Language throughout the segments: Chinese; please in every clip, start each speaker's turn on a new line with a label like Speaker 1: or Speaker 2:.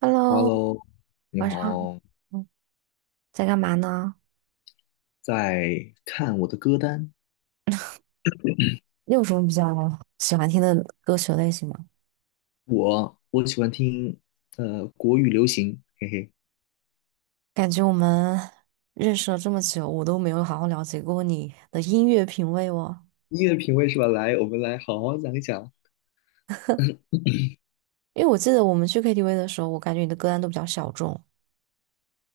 Speaker 1: Hello，
Speaker 2: Hello，你
Speaker 1: 晚上好，
Speaker 2: 好。
Speaker 1: 嗯在干嘛呢？
Speaker 2: 在看我的歌单，
Speaker 1: 你有什么比较喜欢听的歌曲类型吗？
Speaker 2: 我喜欢听国语流行，嘿嘿，
Speaker 1: 感觉我们认识了这么久，我都没有好好了解过你的音乐品味哦。
Speaker 2: 音乐品味是吧？来，我们来好好讲一讲
Speaker 1: 因为我记得我们去 KTV 的时候，我感觉你的歌单都比较小众。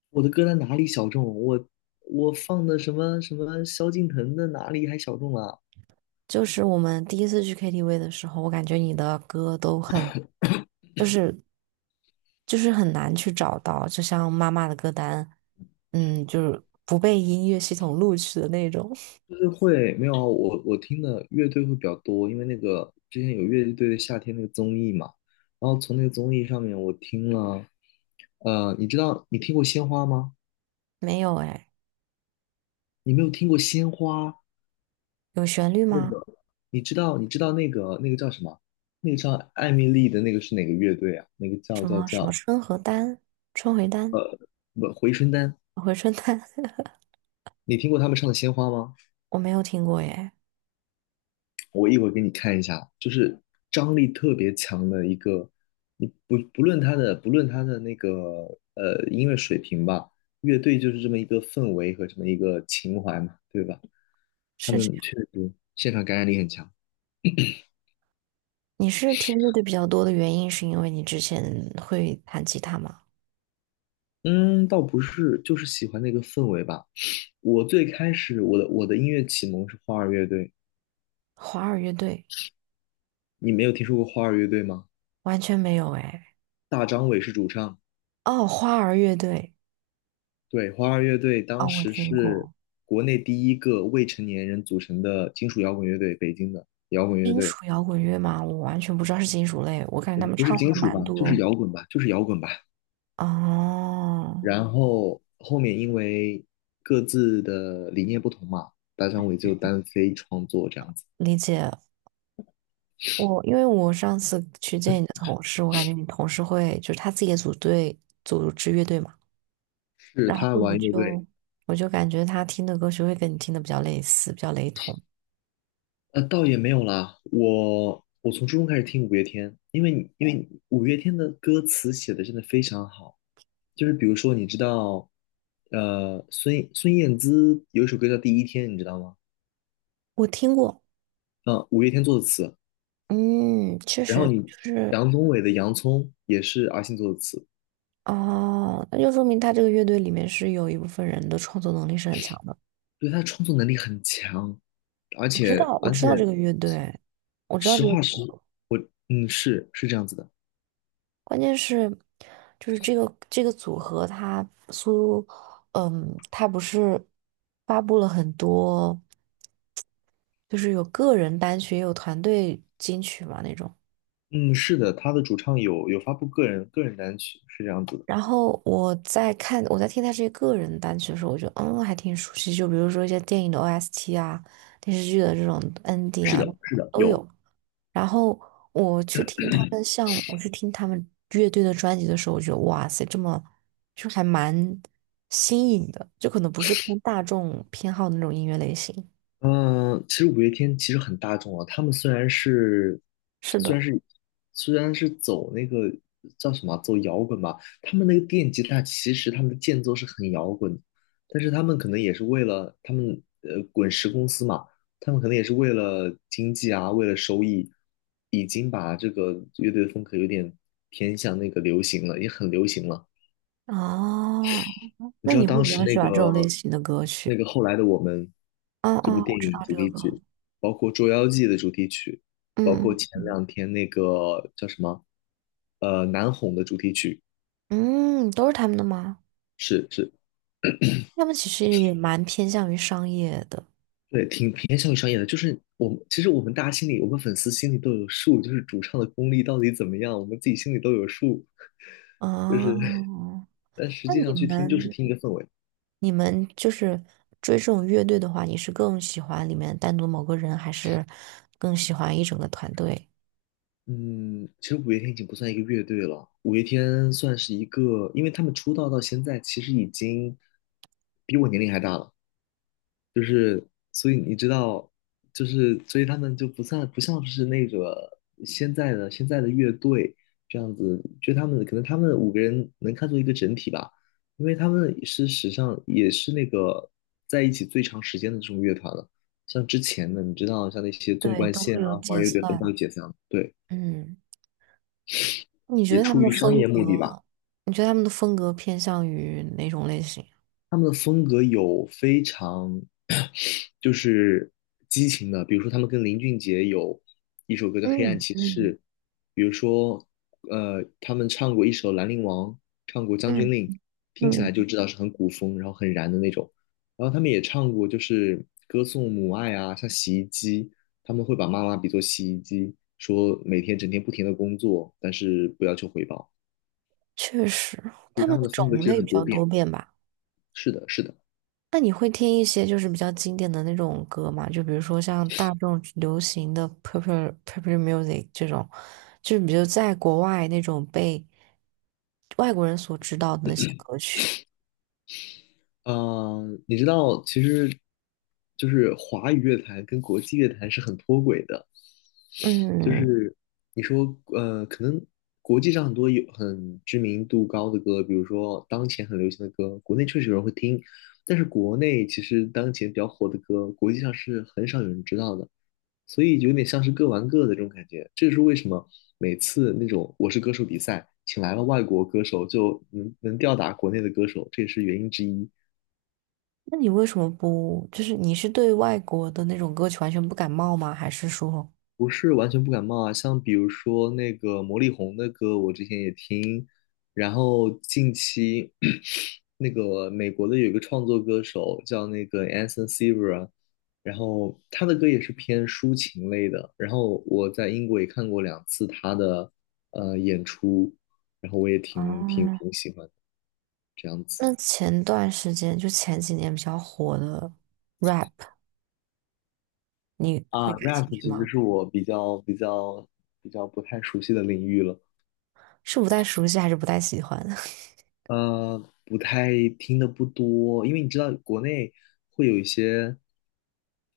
Speaker 2: 我的歌单哪里小众？我放的什么萧敬腾的哪里还小众啊？
Speaker 1: 就是我们第一次去 KTV 的时候，我感觉你的歌都很，就是就是很难去找到，就像妈妈的歌单，就是不被音乐系统录取的那种。
Speaker 2: 就是会没有啊我听的乐队会比较多，因为那个之前有乐队的夏天那个综艺嘛，然后从那个综艺上面我听了，你知道你听过鲜花吗？
Speaker 1: 没有哎，
Speaker 2: 你没有听过鲜花？
Speaker 1: 有旋律
Speaker 2: 那
Speaker 1: 吗？
Speaker 2: 个，你知道那个叫什么？那个叫艾米丽的那个是哪个乐队啊？那个叫
Speaker 1: 什
Speaker 2: 叫
Speaker 1: 么什么
Speaker 2: 叫
Speaker 1: 春和丹、春回丹、
Speaker 2: 不回春丹。
Speaker 1: 回春丹，
Speaker 2: 你听过他们唱的《鲜花》吗？
Speaker 1: 我没有听过耶。
Speaker 2: 我一会儿给你看一下，就是张力特别强的一个，你不论他的那个音乐水平吧，乐队就是这么一个氛围和这么一个情怀嘛，对吧？他
Speaker 1: 是这
Speaker 2: 们
Speaker 1: 样，
Speaker 2: 确实现场感染力很强。
Speaker 1: 你是听乐队比较多的原因，是因为你之前会弹吉他吗？
Speaker 2: 嗯，倒不是，就是喜欢那个氛围吧。我最开始我的音乐启蒙是花儿乐队，
Speaker 1: 花儿乐队
Speaker 2: 你没有听说过花儿乐队吗？
Speaker 1: 完全没有哎。
Speaker 2: 大张伟是主唱，
Speaker 1: 哦，花儿乐队，
Speaker 2: 对，花儿乐队当
Speaker 1: 哦，我
Speaker 2: 时
Speaker 1: 听
Speaker 2: 是
Speaker 1: 过。
Speaker 2: 国内第一个未成年人组成的金属摇滚乐队，北京的摇滚乐
Speaker 1: 金
Speaker 2: 队，
Speaker 1: 属摇滚乐吗？我完全不知道是金属类，我感觉他们
Speaker 2: 不
Speaker 1: 唱
Speaker 2: 是
Speaker 1: 的
Speaker 2: 金
Speaker 1: 还
Speaker 2: 属
Speaker 1: 蛮
Speaker 2: 吧，就是
Speaker 1: 多。
Speaker 2: 摇滚吧，就是摇滚吧。
Speaker 1: 哦，
Speaker 2: 然后后面因为各自的理念不同嘛，大张伟就单飞创作这样子，
Speaker 1: 理解。我因为我上次去见你的同事，我感觉你同事会就是他自己也组队组织乐队嘛。
Speaker 2: 是
Speaker 1: 然
Speaker 2: 他
Speaker 1: 后我
Speaker 2: 玩乐队，
Speaker 1: 就我就感觉他听的歌曲会跟你听的比较类似，比较雷同。
Speaker 2: 倒也没有啦。我从初中开始听五月天，因为五月天的歌词写的真的非常好。就是比如说，你知道，孙燕姿有一首歌叫《第一天》，你知道吗？
Speaker 1: 我听过，
Speaker 2: 嗯，五月天做的词。
Speaker 1: 嗯，确
Speaker 2: 然后
Speaker 1: 实就
Speaker 2: 你
Speaker 1: 是
Speaker 2: 杨宗纬的《洋葱》也是阿信做的词，
Speaker 1: 哦，那就说明他这个乐队里面是有一部分人的创作能力是很强的。
Speaker 2: 对，他的创作能力很强，而
Speaker 1: 我知
Speaker 2: 且
Speaker 1: 道，我
Speaker 2: 而
Speaker 1: 知
Speaker 2: 且
Speaker 1: 道这个乐队，我知道
Speaker 2: 实
Speaker 1: 这个
Speaker 2: 话
Speaker 1: 组
Speaker 2: 实，
Speaker 1: 合，
Speaker 2: 是这样子的。
Speaker 1: 关键是就是这个组合他苏，嗯，他不是发布了很多，就是有个人单曲也有团队金曲嘛那种。
Speaker 2: 嗯，是的，他的主唱有发布个人单曲，是这样子的。
Speaker 1: 然后我在看，我在听他这些个人单曲的时候，我觉得还挺熟悉，就比如说一些电影的 OST 啊，电视剧的这种 ending
Speaker 2: 是
Speaker 1: 啊
Speaker 2: 的，是的，
Speaker 1: 都
Speaker 2: 有。
Speaker 1: 有。然后我去听他们像我去听他们乐队的专辑的时候，我觉得哇塞，这么就还蛮新颖的，就可能不是偏大众偏好的那种音乐类型。
Speaker 2: 嗯，其实五月天其实很大众啊。他们
Speaker 1: 是
Speaker 2: 虽
Speaker 1: 的，
Speaker 2: 然是，虽然是走那个叫什么啊，走摇滚吧，他们那个电吉他其实他们的间奏是很摇滚的，但是他们可能也是为了他们滚石公司嘛，他们可能也是为了经济啊，为了收益，已经把这个乐队的风格有点偏向那个流行了，也很流行了。
Speaker 1: 哦，
Speaker 2: 你
Speaker 1: 那
Speaker 2: 知道
Speaker 1: 你会
Speaker 2: 当
Speaker 1: 比
Speaker 2: 时
Speaker 1: 较
Speaker 2: 那
Speaker 1: 喜
Speaker 2: 个
Speaker 1: 欢这种类型的歌
Speaker 2: 那
Speaker 1: 曲？
Speaker 2: 个后来的我们》
Speaker 1: 哦
Speaker 2: 这部
Speaker 1: 哦，我
Speaker 2: 电
Speaker 1: 知
Speaker 2: 影
Speaker 1: 道
Speaker 2: 主
Speaker 1: 这个
Speaker 2: 题
Speaker 1: 歌，
Speaker 2: 曲，包括《捉妖记》的主题曲，包括
Speaker 1: 嗯
Speaker 2: 前两天那个叫什么《难哄》的主题曲，
Speaker 1: 嗯，都是他们的吗？
Speaker 2: 是是，
Speaker 1: 他们其实也蛮偏向于商业的
Speaker 2: 对，挺偏向于商业的。就是我们其实我们大家心里，我们粉丝心里都有数，就是主唱的功力到底怎么样，我们自己心里都有数。就是，
Speaker 1: 哦。
Speaker 2: 但实
Speaker 1: 那
Speaker 2: 际
Speaker 1: 你
Speaker 2: 上去听就是
Speaker 1: 们，
Speaker 2: 听一个氛围。
Speaker 1: 你们就是追这种乐队的话，你是更喜欢里面单独某个人，还是更喜欢一整个团队？
Speaker 2: 嗯，其实五月天已经不算一个乐队了，五月天算是一个，因为他们出道到现在，其实已经比我年龄还大了，就是所以你知道，就是所以他们就不像是那个现在的乐队这样子，就他们五个人能看作一个整体吧，因为他们是史上也是那个在一起最长时间的这种乐团了，像之前的你知道像那些纵
Speaker 1: 对，
Speaker 2: 贯
Speaker 1: 都
Speaker 2: 线
Speaker 1: 会
Speaker 2: 啊，
Speaker 1: 有
Speaker 2: 花
Speaker 1: 解
Speaker 2: 儿乐队很早
Speaker 1: 散。
Speaker 2: 就解散了，对。
Speaker 1: 嗯，你觉
Speaker 2: 也
Speaker 1: 得他
Speaker 2: 出
Speaker 1: 们的
Speaker 2: 于商
Speaker 1: 风
Speaker 2: 业目的吧。
Speaker 1: 格，你觉得他们的风格偏向于哪种类型？
Speaker 2: 他们的风格有非常 就是激情的，比如说他们跟林俊杰有一首歌叫《黑暗
Speaker 1: 嗯
Speaker 2: 骑
Speaker 1: 嗯
Speaker 2: 士》，比如说他们唱过一首《兰陵王》，唱过《将军
Speaker 1: 嗯
Speaker 2: 令》，听起来
Speaker 1: 嗯，
Speaker 2: 就知道是很古风，然后很燃的那种。然后他们也唱过，就是歌颂母爱啊，像洗衣机，他们会把妈妈比作洗衣机，说每天整天不停的工作，但是不要求回报。
Speaker 1: 确实，
Speaker 2: 所
Speaker 1: 他
Speaker 2: 以他
Speaker 1: 们
Speaker 2: 们
Speaker 1: 的
Speaker 2: 的风格其
Speaker 1: 种
Speaker 2: 实
Speaker 1: 类
Speaker 2: 很
Speaker 1: 比
Speaker 2: 多
Speaker 1: 较
Speaker 2: 变。
Speaker 1: 多变吧。
Speaker 2: 是的，是的。
Speaker 1: 那你会听一些就是比较经典的那种歌吗？就比如说像大众流行的 popular music 这种，就是比如在国外那种被外国人所知道的那些歌曲。
Speaker 2: 嗯，你知道，其实就是华语乐坛跟国际乐坛是很脱轨的。就
Speaker 1: 嗯，
Speaker 2: 是你说，可能国际上很多有很知名度高的歌，比如说当前很流行的歌，国内确实有人会听，但是国内其实当前比较火的歌，国际上是很少有人知道的，所以有点像是各玩各的这种感觉。这是为什么每次那种《我是歌手》比赛，请来了外国歌手，就能吊打国内的歌手，这也是原因之一。
Speaker 1: 那你为什么不，就是你是对外国的那种歌曲完全不感冒吗？还是说，
Speaker 2: 不是完全不感冒啊，像比如说那个魔力红的歌，我之前也听，然后近期 那个美国的有一个创作歌手叫那个 Anson Sever，然后他的歌也是偏抒情类的，然后我在英国也看过两次他的演出，然后我也挺挺
Speaker 1: 哦，
Speaker 2: 挺喜欢的这样子
Speaker 1: 那前段时间就前几年比较火的 rap，你
Speaker 2: 啊
Speaker 1: 会感
Speaker 2: ，rap
Speaker 1: 兴趣
Speaker 2: 其实
Speaker 1: 吗？
Speaker 2: 是我比较不太熟悉的领域了。
Speaker 1: 是不太熟悉还是不太喜欢？
Speaker 2: 呃，不太，听的不多，因为你知道国内会有一些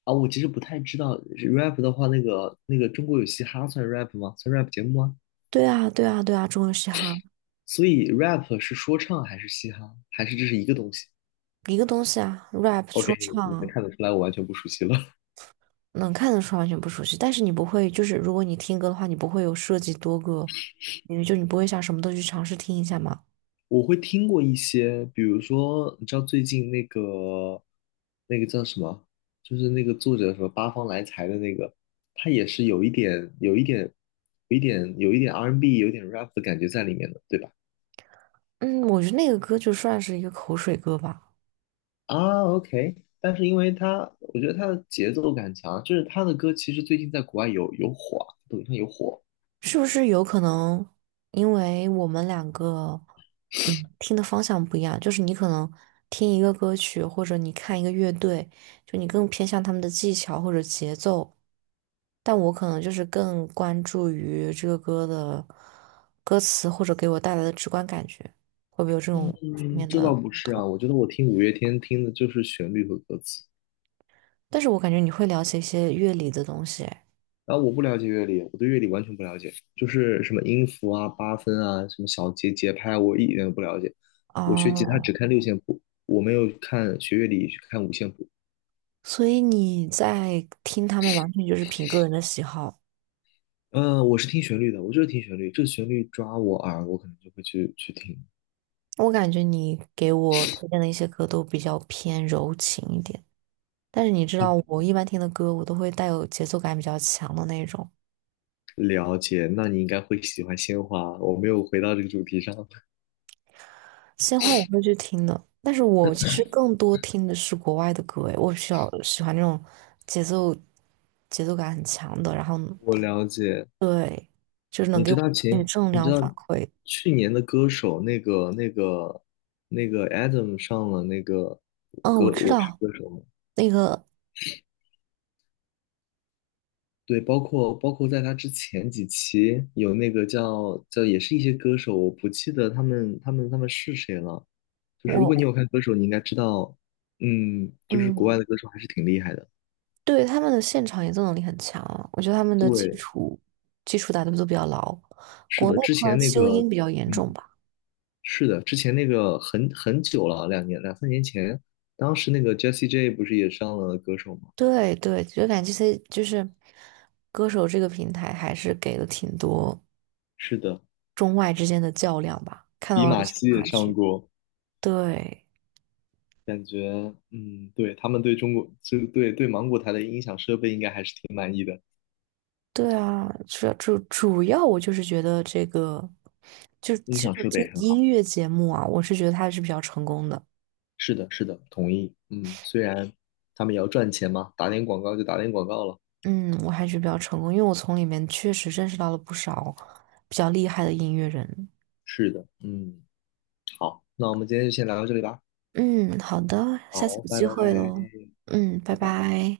Speaker 2: 啊，我其实不太知道 rap 的话，那个中国有嘻哈算 rap 吗？算 rap 节目吗？
Speaker 1: 对啊，对啊，对啊，中文嘻哈。
Speaker 2: 所以 rap 是说唱还是嘻哈，还是这是一个东西
Speaker 1: 一个东西啊，rap
Speaker 2: ？OK，
Speaker 1: 说
Speaker 2: 你能
Speaker 1: 唱
Speaker 2: 看得出来我完全不熟悉了。
Speaker 1: 能看得出完全不熟悉，但是你不会，就是如果你听歌的话，你不会有涉及多个因为就你不会想什么都去尝试听一下嘛。
Speaker 2: 我会听过一些，比如说，你知道最近那个叫什么，就是那个作者什么八方来财的那个，他也是有一点 R&B n 有一点 rap 的感觉在里面的，对吧？
Speaker 1: 嗯，我觉得那个歌就算是一个口水歌吧，
Speaker 2: 啊，OK，但是因为他，我觉得他的节奏感强，就是他的歌其实最近在国外有火啊，抖音上有火。
Speaker 1: 是不是有可能因为我们两个听的方向不一样，就是你可能听一个歌曲或者你看一个乐队，就你更偏向他们的技巧或者节奏，但我可能就是更关注于这个歌的歌词或者给我带来的直观感觉，会不会有这种方
Speaker 2: 嗯，
Speaker 1: 面
Speaker 2: 这
Speaker 1: 的？
Speaker 2: 倒不是啊，我觉得我听五月天听的就是旋律和歌词。
Speaker 1: 但是我感觉你会了解一些乐理的东西哎
Speaker 2: 然后我不了解乐理，我对乐理完全不了解，就是什么音符啊、八分啊、什么小节、节拍，我一点都不了解。我学吉他只
Speaker 1: 哦，
Speaker 2: 看六线谱，我没有看学乐理去看五线谱。
Speaker 1: 所以你在听他们完全就是凭个人的喜好。
Speaker 2: 嗯，我是听旋律的，我就是听旋律，这旋律抓我耳，我可能就会去听。
Speaker 1: 我感觉你给我推荐的一些歌都比较偏柔情一点，但是你知道我一般听的歌，我都会带有节奏感比较强的那种。
Speaker 2: 了解，那你应该会喜欢鲜花。我没有回到这个主题上。
Speaker 1: 鲜花我会去听的，但是我其实更多听的是国外的歌，诶，我比较喜欢那种节奏节奏感很强的，然后对，就是能
Speaker 2: 你
Speaker 1: 给
Speaker 2: 知
Speaker 1: 我
Speaker 2: 道
Speaker 1: 那个
Speaker 2: 前，
Speaker 1: 正
Speaker 2: 你知
Speaker 1: 量
Speaker 2: 道
Speaker 1: 反馈。
Speaker 2: 去年的歌手那个 Adam 上了那个
Speaker 1: 嗯，
Speaker 2: 歌
Speaker 1: 我知
Speaker 2: 《我是
Speaker 1: 道
Speaker 2: 歌手》吗？
Speaker 1: 那个
Speaker 2: 对，包括在他之前几期有那个叫也是一些歌手，我不记得他们是谁了。就是如果你
Speaker 1: 我
Speaker 2: 有看歌手，你应该知道，就是国外
Speaker 1: 嗯，
Speaker 2: 的歌手还是挺厉害的。
Speaker 1: 对他们的现场演奏能力很强啊我觉得他们的基
Speaker 2: 对，
Speaker 1: 础基础打得都比较牢。
Speaker 2: 是
Speaker 1: 国
Speaker 2: 的，
Speaker 1: 内
Speaker 2: 之
Speaker 1: 的话，
Speaker 2: 前那
Speaker 1: 修
Speaker 2: 个，
Speaker 1: 音比较严
Speaker 2: 嗯，
Speaker 1: 重吧。
Speaker 2: 是的，之前那个很久了，两三年前，当时那个 Jessie J 不是也上了歌手吗？
Speaker 1: 对对，就感觉这些就是歌手这个平台还是给了挺多。
Speaker 2: 是的，
Speaker 1: 中外之间的较量吧，看
Speaker 2: 比
Speaker 1: 到了一
Speaker 2: 马
Speaker 1: 些
Speaker 2: 西也
Speaker 1: 差
Speaker 2: 上
Speaker 1: 距。
Speaker 2: 过，
Speaker 1: 对，
Speaker 2: 感觉嗯，对，他们对中国就对芒果台的音响设备应该还是挺满意的。
Speaker 1: 对啊，主要我就是觉得这个，就
Speaker 2: 音
Speaker 1: 这
Speaker 2: 响
Speaker 1: 个
Speaker 2: 设
Speaker 1: 这
Speaker 2: 备
Speaker 1: 个
Speaker 2: 很
Speaker 1: 音
Speaker 2: 好，
Speaker 1: 乐节目啊，我是觉得它还是比较成功的。
Speaker 2: 是的，是的，同意。嗯，虽然他们也要赚钱嘛，打点广告就打点广告了。
Speaker 1: 嗯，我还是比较成功，因为我从里面确实认识到了不少比较厉害的音乐人。
Speaker 2: 是的，嗯，好，那我们今天就先聊到这里吧。
Speaker 1: 嗯，好的，下次
Speaker 2: 好，
Speaker 1: 有
Speaker 2: 拜
Speaker 1: 机会
Speaker 2: 拜，
Speaker 1: 喽。嗯，拜
Speaker 2: 拜拜。
Speaker 1: 拜。